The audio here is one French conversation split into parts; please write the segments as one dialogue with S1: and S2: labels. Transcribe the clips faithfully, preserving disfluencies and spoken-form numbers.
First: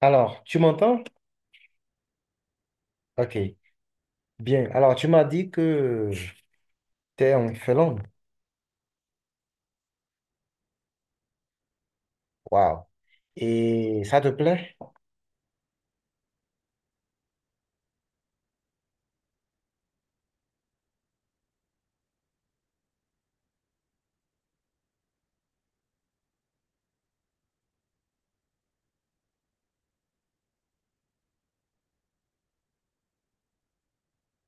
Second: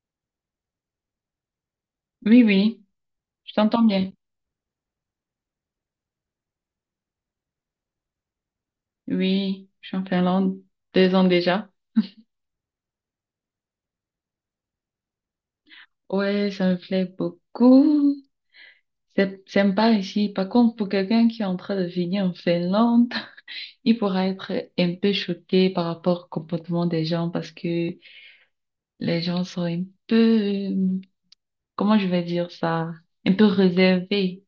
S1: Alors, tu m'entends?
S2: Oui, oui,
S1: Ok,
S2: je t'entends bien.
S1: bien. Alors, tu m'as dit que tu es en Finlande.
S2: Oui, je suis en Finlande deux ans déjà.
S1: Waouh. Et ça te plaît?
S2: Ouais, ça me plaît beaucoup. C'est sympa ici. Par contre, pour quelqu'un qui est en train de venir en Finlande, il pourra être un peu choqué par rapport au comportement des gens parce que les gens sont un peu, euh, comment je vais dire ça, un peu réservés.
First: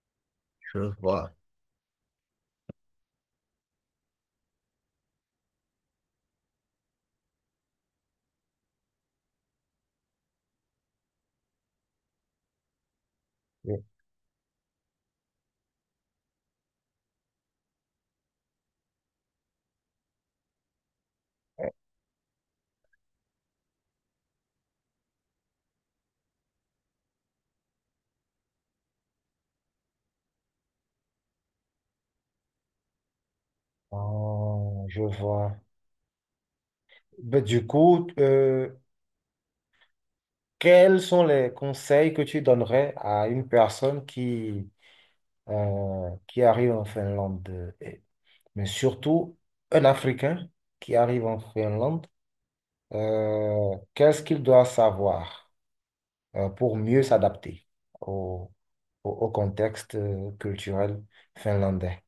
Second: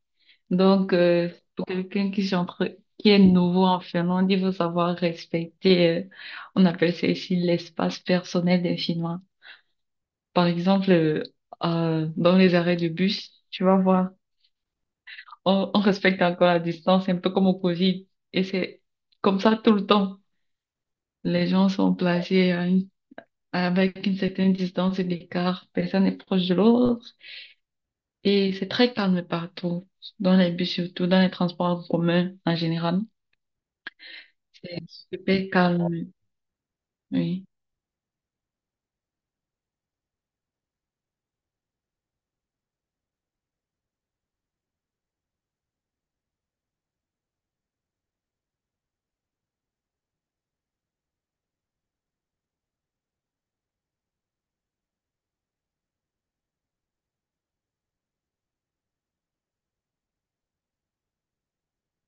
S1: Je
S2: Donc, euh,
S1: vois.
S2: pour quelqu'un qui, est en qui est nouveau en Finlande, il faut savoir respecter, euh, on appelle ça ici l'espace personnel des Finnois. Par exemple, euh, euh, dans les arrêts de bus, tu vas
S1: Oui.
S2: voir, on, on respecte encore la distance, un peu comme au Covid. Et c'est comme ça tout le temps. Les gens sont placés à une- avec une certaine distance et d'écart. Personne n'est proche de l'autre. Et c'est très calme partout, dans les bus surtout, dans les transports en commun en général. C'est
S1: Oh, je
S2: super
S1: vois.
S2: calme,
S1: Ben,
S2: oui.
S1: du coup, euh, Quels sont les conseils que tu donnerais à une personne qui, euh, qui arrive en Finlande, et mais surtout un Africain qui arrive en Finlande, euh, qu'est-ce qu'il doit savoir, euh, pour mieux s'adapter au, au contexte euh, culturel finlandais.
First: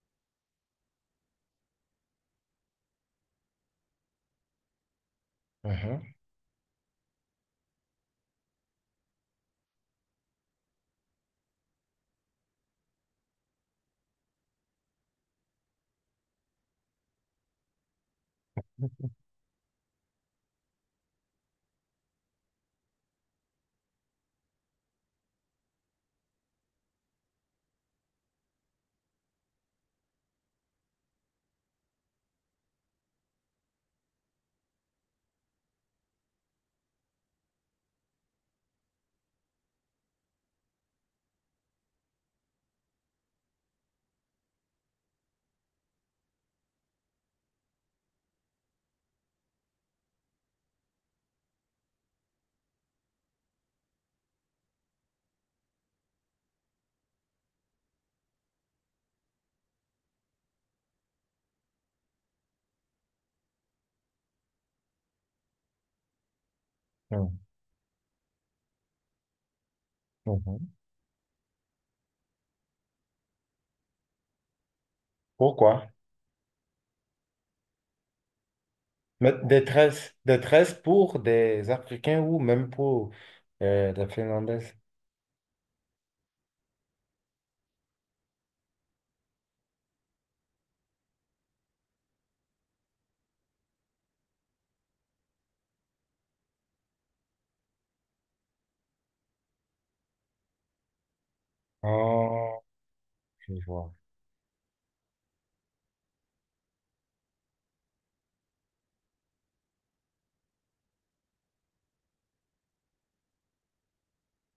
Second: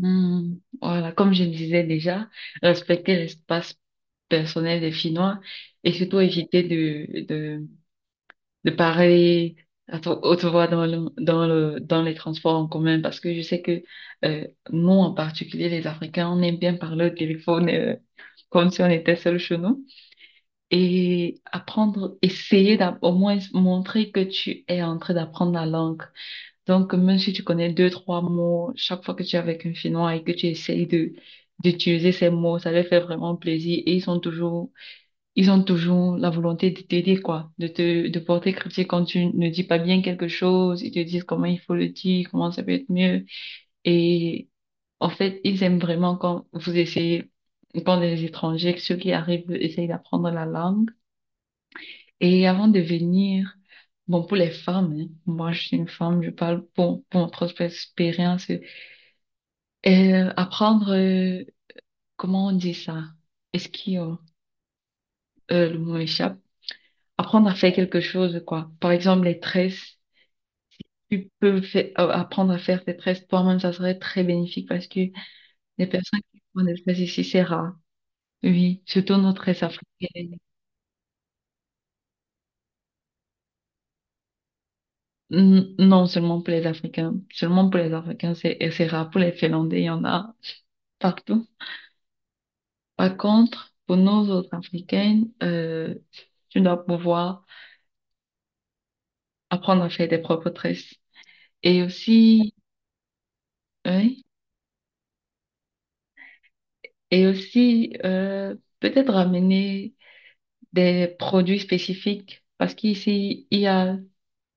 S2: Hmm, voilà, comme je disais déjà, respecter l'espace personnel des Finnois et
S1: Mhm.
S2: surtout éviter de, de parler à to- haute voix dans le, dans le, dans les transports en commun, parce que je sais que euh, nous, en particulier les Africains, on aime bien parler au téléphone euh, comme si on était seul chez nous, et apprendre, essayer d'app- au moins montrer que tu es en train d'apprendre la langue. Donc, même si tu connais deux, trois mots, chaque fois que tu es avec un Finnois et que tu essayes de d'utiliser ces mots, ça leur fait vraiment plaisir et ils sont toujours ils ont toujours la volonté de t'aider, quoi, de te, de porter critique quand tu ne dis pas bien quelque chose. Ils te disent comment il faut le dire, comment ça peut être mieux. Et en fait, ils aiment vraiment quand vous essayez, quand les étrangers, ceux qui arrivent, essayent d'apprendre la langue. Et avant de venir, bon, pour les femmes, hein, moi, je suis une femme, je parle pour, pour ma propre expérience. euh, apprendre, euh, comment on dit ça? Est-ce qu'il y a- euh, Le mot échappe.
S1: Mhm.
S2: Apprendre à faire quelque chose, quoi. Par exemple, les tresses.
S1: Mhm.
S2: Tu peux fai- euh, apprendre à faire tes tresses toi-même, ça serait très bénéfique parce que les
S1: Pourquoi?
S2: personnes qui font des tresses ici, c'est rare. Oui, surtout nos
S1: Mais
S2: tresses
S1: détresse,
S2: africaines.
S1: détresse pour des Africains ou même pour euh, des Finlandaises.
S2: N- Non, seulement pour les Africains. Seulement pour les Africains, c'est et c'est rare. Pour les Finlandais, il y en a partout. Par contre, pour nos autres Africaines, euh, tu dois pouvoir apprendre à faire tes propres tresses. Et aussi,
S1: Oh, je vois.
S2: oui, et aussi, euh, peut-être ramener des produits spécifiques parce qu'ici, il y a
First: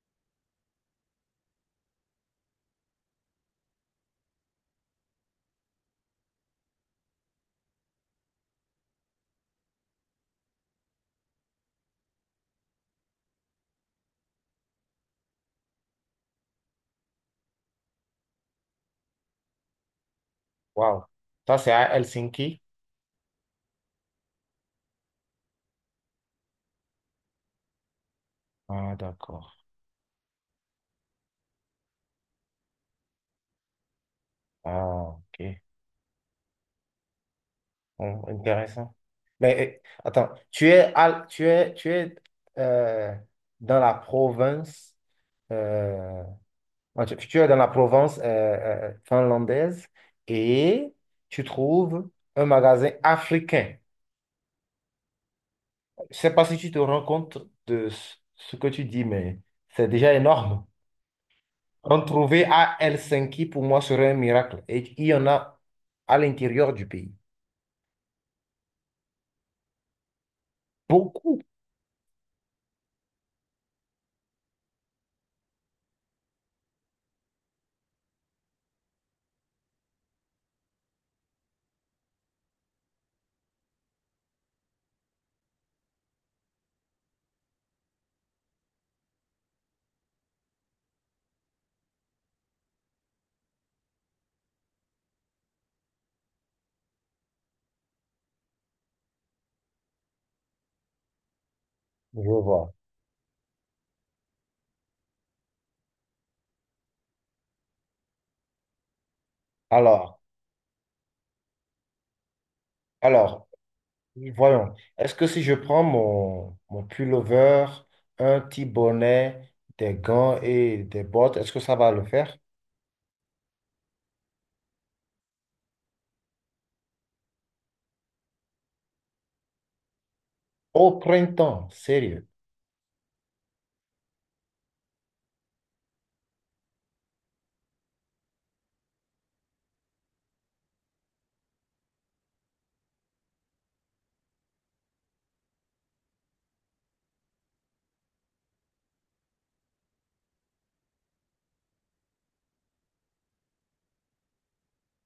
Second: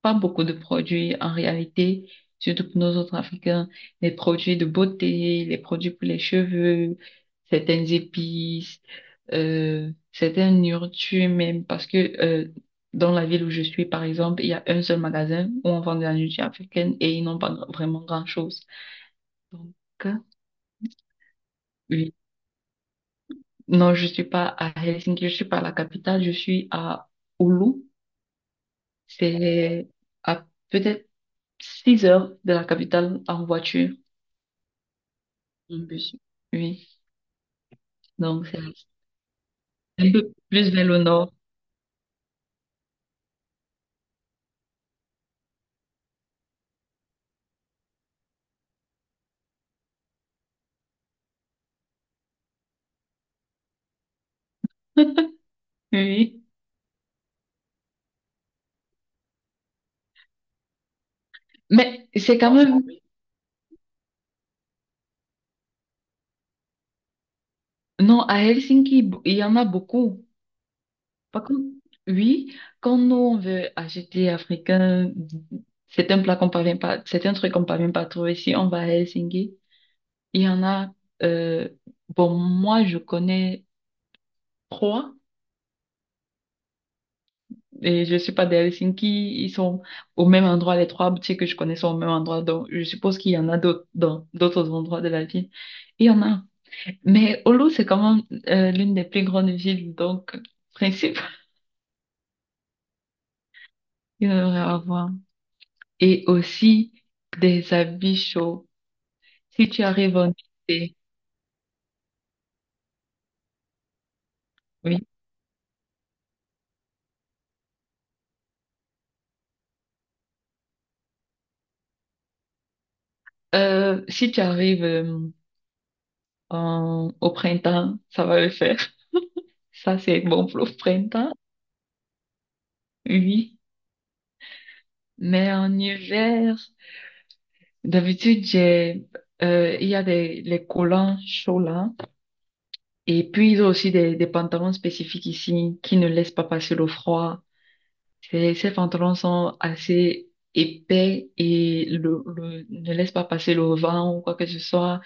S2: pas beaucoup de produits en réalité, surtout pour nos autres Africains. Les produits de beauté, les produits pour les cheveux, certaines épices, euh, certaines nourritures même, parce que euh, dans la ville où je suis, par exemple, il y a un seul magasin où on vend de la nourriture africaine et ils n'ont pas vraiment grand-chose. Donc, euh,
S1: Waouh. Ça, c'est à
S2: oui.
S1: Helsinki?
S2: Non, je suis pas à Helsinki, je suis pas à la capitale, je suis à Oulu.
S1: Ah, d'accord.
S2: C'est à peut-être six heures de la capitale en voiture,
S1: Ah, ok.
S2: en bus. Oui,
S1: Bon,
S2: donc c'est
S1: intéressant. Mais euh,
S2: un
S1: attends,
S2: peu
S1: tu
S2: plus vers
S1: es,
S2: le
S1: à-
S2: nord.
S1: tu es, tu es euh, dans la province euh, Ah, tu, tu es dans la Provence euh, euh, finlandaise et tu trouves un magasin africain. Je sais
S2: Oui,
S1: pas si tu te rends compte de ce ce que tu dis, mais c'est déjà énorme. En
S2: mais c'est
S1: trouver
S2: quand
S1: à
S2: même...
S1: Helsinki, pour moi, serait un miracle. Et il y en a à l'intérieur du pays.
S2: Non, à Helsinki, b- il y en a beaucoup.
S1: Beaucoup,
S2: Par contre, oui, quand nous, on veut acheter africain, c'est un plat qu'on parvient pas, c'est un truc qu'on parvient pas à trouver. Si on va à Helsinki, il y en a... euh, bon, moi, je connais trois. Et je suis pas d'Helsinki, ils sont au même endroit, les trois boutiques que je connais sont au même endroit, donc je suppose qu'il y en a d'autres dans d'autres endroits de la ville. Il y en a. Mais Oulu, c'est quand même euh, l'une des plus grandes villes, donc principe,
S1: je vois.
S2: il devrait avoir. Et aussi des habits chauds. Si tu arrives
S1: Alors,
S2: en été,
S1: alors, voyons.
S2: oui.
S1: Est-ce que si je prends mon, mon pullover, un petit bonnet, des gants et des bottes, est-ce que ça va le faire?
S2: Euh, si tu arrives euh, en- au printemps, ça va le faire. Ça, c'est bon pour le
S1: Au
S2: printemps,
S1: printemps, sérieux.
S2: oui. Mais en hiver. D'habitude, j'ai, euh, il y a des les collants chauds là. Et puis, ils ont aussi des, des pantalons spécifiques ici qui ne laissent pas passer le froid. Ces, ces pantalons sont assez épais et le, le- ne laissent pas passer le vent ou quoi que ce soit.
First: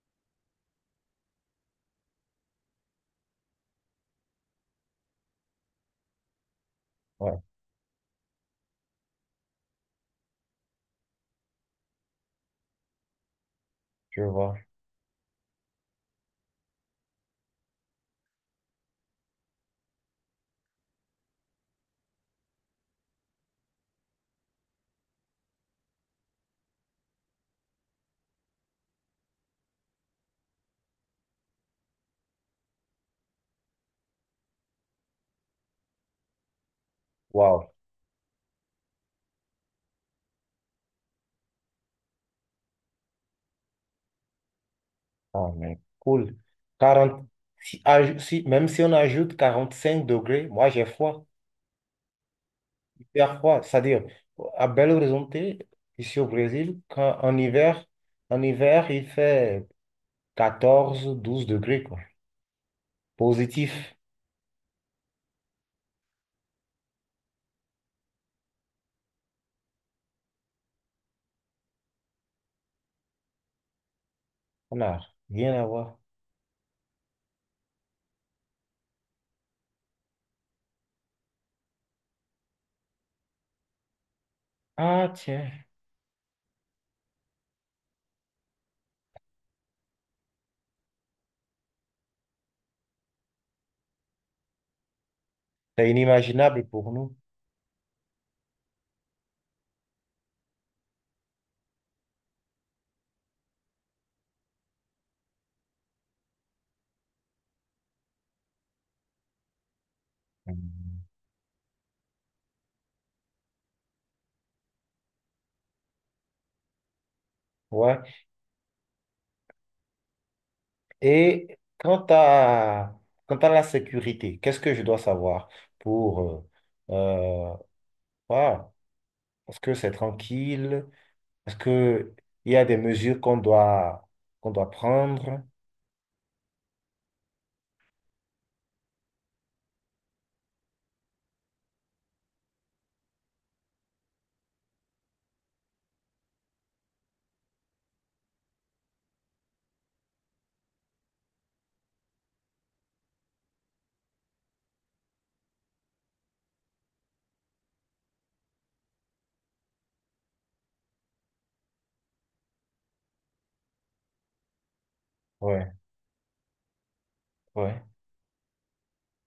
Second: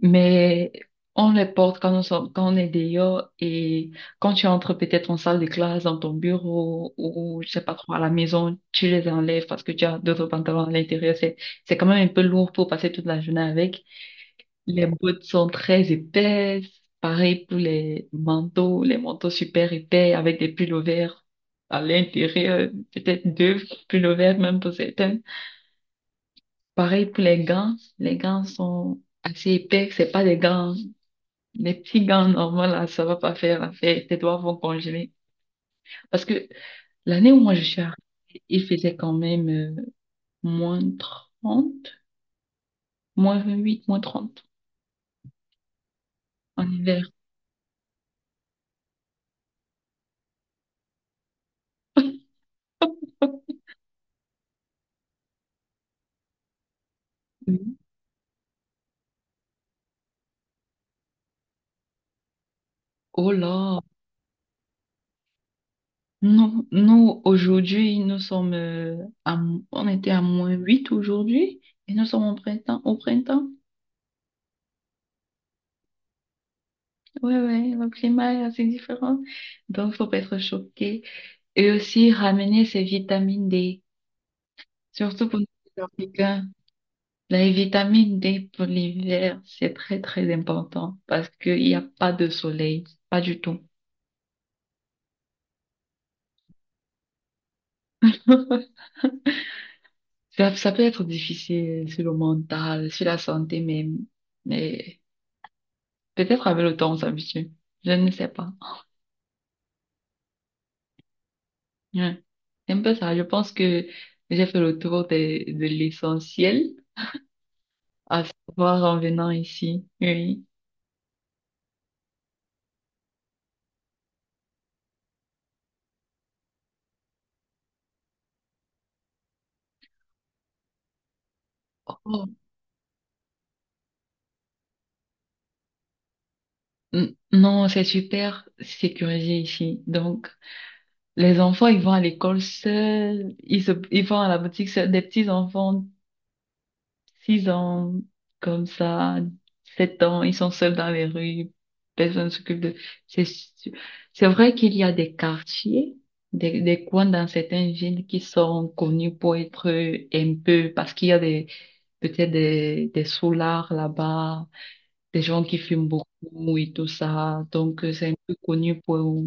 S2: Mais on les porte quand on sort, quand on est dehors, et quand tu entres peut-être en salle de classe, dans ton bureau
S1: Ouais,
S2: ou je sais pas trop à la maison, tu les enlèves parce que tu as d'autres pantalons à l'intérieur. C'est, c'est quand même un peu lourd pour passer toute la journée avec.
S1: je vois.
S2: Les bottes sont très épaisses. Pareil pour les manteaux, les manteaux super épais avec des pullovers à l'intérieur, peut-être deux pullovers même pour certaines. Pareil pour les gants. Les gants sont assez épais. C'est pas des gants, les petits gants normaux là, ça va pas faire l'affaire. Tes doigts vont congeler. Parce que l'année où moi
S1: Waouh.
S2: je suis arrivée, il faisait quand même euh, moins trente, moins vingt-huit, moins trente
S1: Ah, mais cool.
S2: en hiver.
S1: Quarante, si, aj- si- même si on ajoute quarante-cinq degrés, moi j'ai froid, hyper froid. C'est-à-dire, à Belo Horizonte, ici au Brésil, quand, en hiver, en hiver, il fait quatorze douze degrés, quoi.
S2: Oh
S1: Positif.
S2: là, non, nous, aujourd'hui, nous sommes, euh, à m- on était à moins huit aujourd'hui, et nous sommes au printemps, au printemps.
S1: On n'a rien à voir.
S2: Ouais, ouais, le climat est assez différent. Donc, faut pas être choqué. Et aussi, ramener ses vitamines dé.
S1: Ah,
S2: Surtout pour les
S1: tiens.
S2: Africains. La vitamine dé pour l'hiver, c'est très, très important parce qu'il n'y a pas de soleil. Pas du tout.
S1: C'est inimaginable pour nous.
S2: Ça, ça peut être difficile sur le mental, sur la santé même. Mais peut-être avec le temps, on s'habitue. Je ne sais pas.
S1: Mm.
S2: Ouais. C'est un peu ça. Je pense que j'ai fait le tour de, de l'essentiel,
S1: Ouais.
S2: à savoir en venant ici. Oui.
S1: Et quant à, quant à la sécurité, qu'est-ce que je dois savoir pour... euh, euh, voilà. Est-ce que c'est tranquille? Est-ce que
S2: Oh,
S1: il y a des mesures qu'on doit, qu'on doit prendre?
S2: n- non, c'est super sécurisé ici. Donc, les enfants, ils vont à l'école seuls, ils se, ils vont à la boutique seuls. Des petits enfants, six ans, comme ça, sept ans, ils sont seuls dans les rues, personne ne s'occupe de... C'est, su- c'est vrai qu'il y a des quartiers, des, des coins dans certaines villes qui sont connus pour être un peu, parce qu'il y a des, peut-être des, des soulards là-bas, des gens qui
S1: Ouais,
S2: fument beaucoup et tout ça,
S1: ouais.
S2: donc euh, c'est un peu connu pour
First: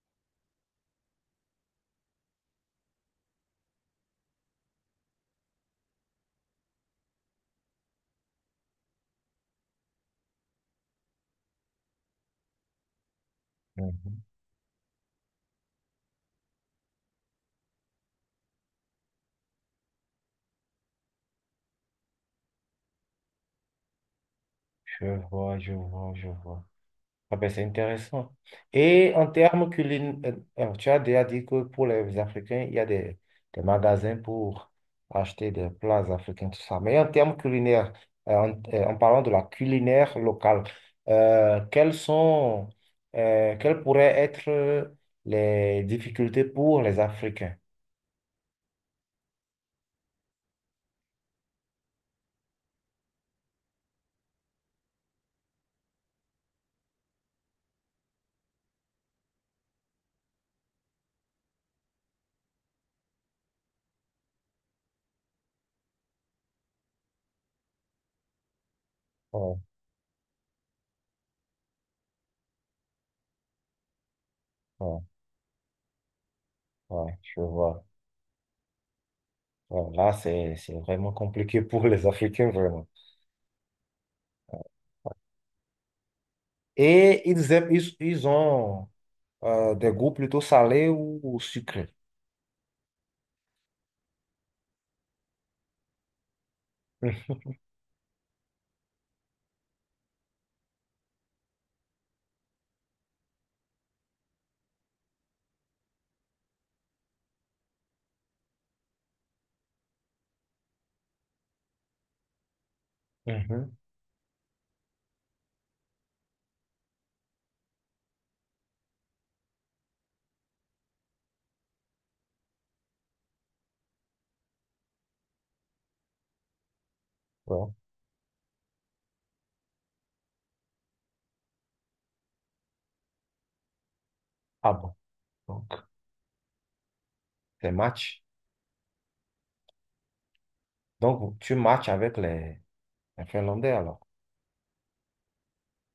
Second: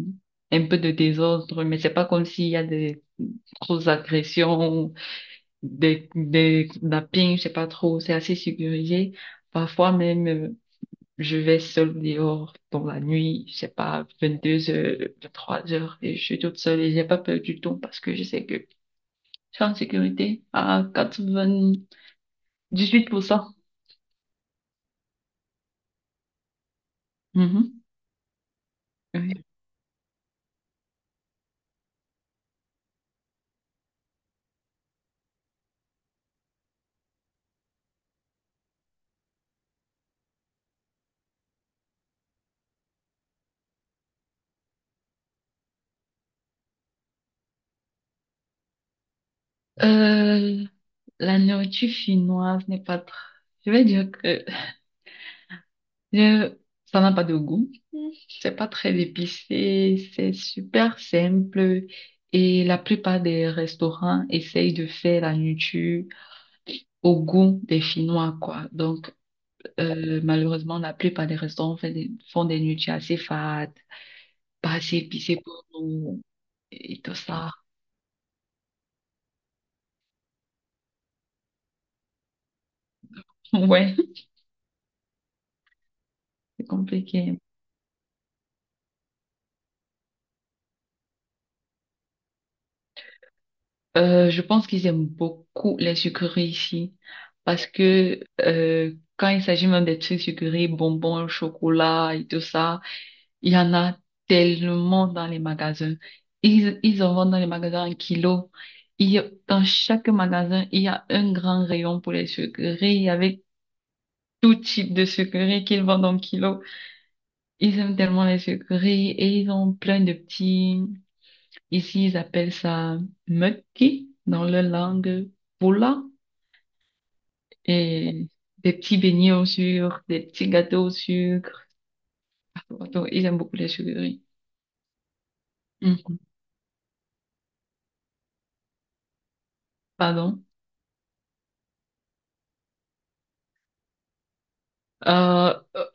S2: un peu de désordre, mais c'est pas comme s'il y a des grosses agressions, des, des nappings, je sais pas trop, c'est assez sécurisé. Parfois même, euh, je vais seule dehors dans la nuit, je sais pas,
S1: Mhm.
S2: vingt-deux heures, vingt-trois heures, et je suis toute seule et j'ai pas peur du tout parce que je sais que je suis en sécurité à quatre-vingt-dix-huit pour cent.
S1: Je vois, je vois, je vois. Ah ben, c'est
S2: Mhm,
S1: intéressant. Et en
S2: oui.
S1: termes culinaires, tu as déjà dit que pour les Africains, il y a des, des magasins pour acheter des plats africains, tout ça. Mais en termes culinaires, euh, en, euh, en parlant de la culinaire locale, euh, quelles sont, euh, quelles pourraient être les difficultés pour les Africains?
S2: Euh, la nourriture chinoise n'est pas tr-. Je vais dire que Je- ça n'a pas de goût. C'est pas très épicé. C'est super simple. Et la plupart des restaurants essayent de faire la nourriture au goût des Finnois, quoi. Donc,
S1: Ouais,
S2: euh, malheureusement, la plupart des restaurants font des, font des nourritures assez fades, pas assez
S1: ouais,
S2: épicées pour nous. Et
S1: ouais,
S2: tout
S1: je
S2: ça.
S1: vois. Ouais, là, c'est, c'est vraiment compliqué pour les Africains, vraiment.
S2: Ouais, c'est
S1: Et
S2: compliqué.
S1: ils aiment, ils, ils ont. Euh, des goûts plutôt salés ou, ou sucrés.
S2: Euh, je pense qu'ils aiment beaucoup les sucreries ici
S1: Hum,
S2: parce que euh, quand il s'agit même des trucs sucrés, bonbons, chocolat et tout ça, il y en a tellement dans les magasins. Ils, ils en vendent dans les magasins en kilo. Il y a- dans chaque magasin, il y a un grand rayon pour les sucreries avec
S1: mhm.
S2: tout type de sucreries qu'ils vendent en kilo. Ils aiment tellement les sucreries et ils ont plein de petits... Ici, ils appellent ça mukki dans leur langue. Poula.
S1: Bon.
S2: Et des petits beignets au sucre, des petits gâteaux au sucre. Pardon, ils aiment beaucoup les sucreries.
S1: Ah bon. Donc,
S2: Mm.
S1: c'est match.
S2: Pardon.
S1: Donc, tu matches avec les, les Finlandais alors.
S2: Euh, euh,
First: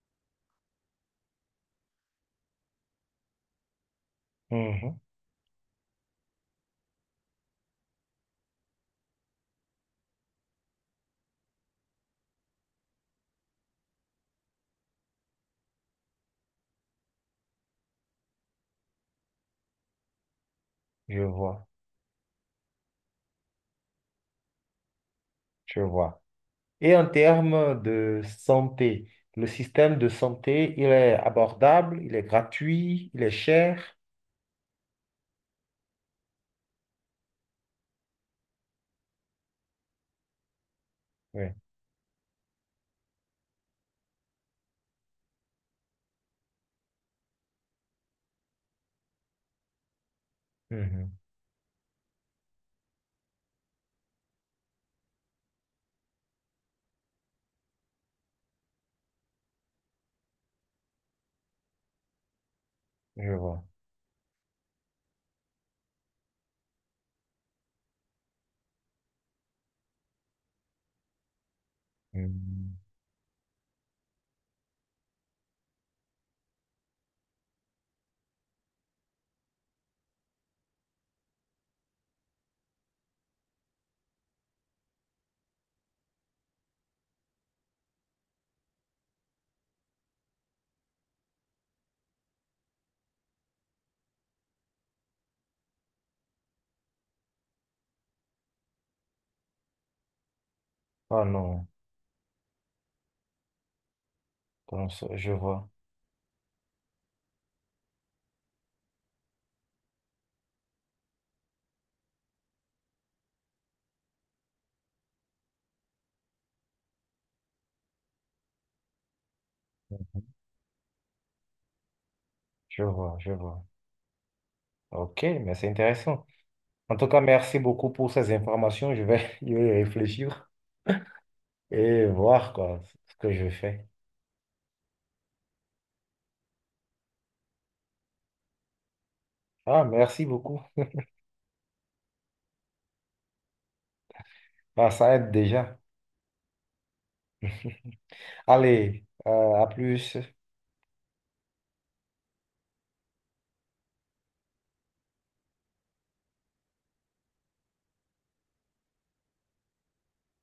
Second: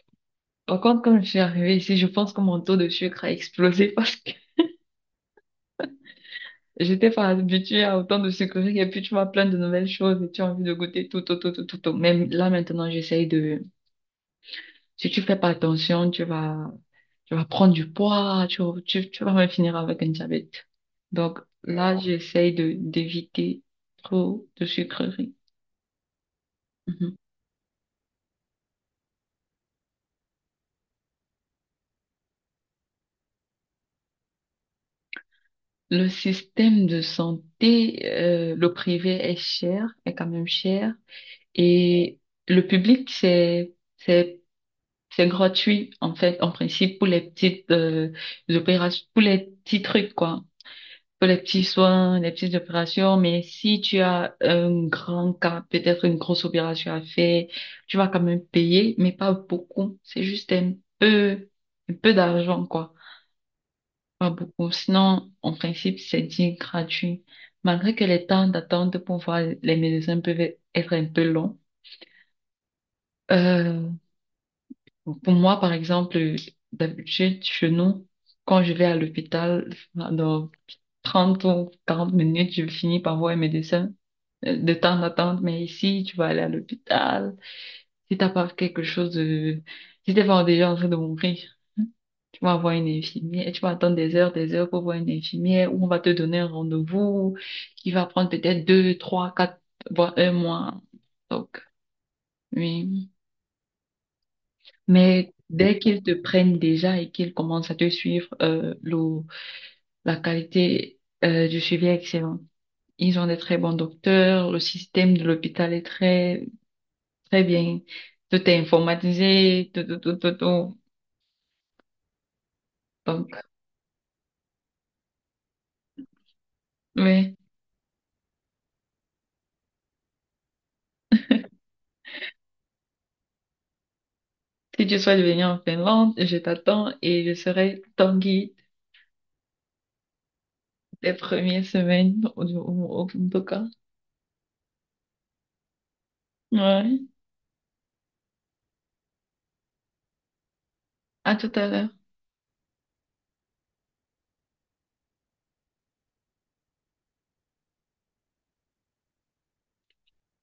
S2: par contre, quand je suis arrivée ici, je pense que mon taux de sucre a explosé parce que
S1: Mhm.
S2: j'étais pas habituée à autant de sucreries et puis tu vois plein de nouvelles choses et tu as envie de goûter tout, tout, tout, tout, tout, tout. Même là, maintenant, j'essaye de, si tu fais pas attention, tu vas, tu vas prendre du poids, tu, tu, tu vas même finir avec un diabète.
S1: Je
S2: Donc
S1: vois,
S2: là, j'essaye de, d'éviter trop de sucreries.
S1: je vois. Et en
S2: Mhm.
S1: termes de santé, le système de santé, il est abordable, il est gratuit, il est cher.
S2: Le système de santé, euh, le privé est cher, est quand même cher,
S1: Oui.
S2: et le public, c'est, c'est, c'est gratuit, en fait, en principe, pour les petites, euh, opérations, pour les petits trucs, quoi,
S1: Mhm.
S2: pour les petits soins, les petites opérations. Mais si tu as un grand cas, peut-être une grosse opération à faire, tu vas quand même payer, mais pas beaucoup, c'est juste un peu, un peu d'argent, quoi.
S1: Je vois.
S2: Pas beaucoup. Sinon, en principe, c'est dit gratuit. Malgré que les temps d'attente pour voir les médecins peuvent être un peu longs.
S1: Mhm.
S2: Euh, pour moi, par exemple, d'habitude, chez nous, quand je vais à l'hôpital, dans trente ou quarante minutes, je finis par voir un médecin euh, de temps d'attente. Mais ici, tu vas aller à l'hôpital. Si t'as pas quelque chose de... Si t'es pas déjà en train de mourir, tu vas voir une infirmière et tu vas attendre des heures, des heures pour voir une infirmière où on va te donner un rendez-vous qui va prendre peut-être deux, trois, quatre, voire un mois.
S1: Oh
S2: Donc,
S1: non,
S2: oui.
S1: comment ça je
S2: Mais
S1: vois,
S2: dès qu'ils te prennent déjà et qu'ils commencent à te suivre, euh, le- la qualité, euh, du suivi est excellente. Ils ont des très bons docteurs, le système de l'hôpital est très, très bien. Tout est informatisé, tout, tout, tout, tout, tout.
S1: je vois, je
S2: Donc,
S1: vois. Ok, mais c'est intéressant. En tout cas,
S2: oui.
S1: merci beaucoup pour ces informations. Je vais y réfléchir et voir quoi, ce que je fais.
S2: Si tu souhaites venir en Finlande, je t'attends et je serai ton guide
S1: Ah, merci beaucoup.
S2: des premières semaines, au, au- au- en tout cas.
S1: Ah, ça aide déjà.
S2: Ouais.
S1: Allez, euh, à plus.
S2: À tout à l'heure.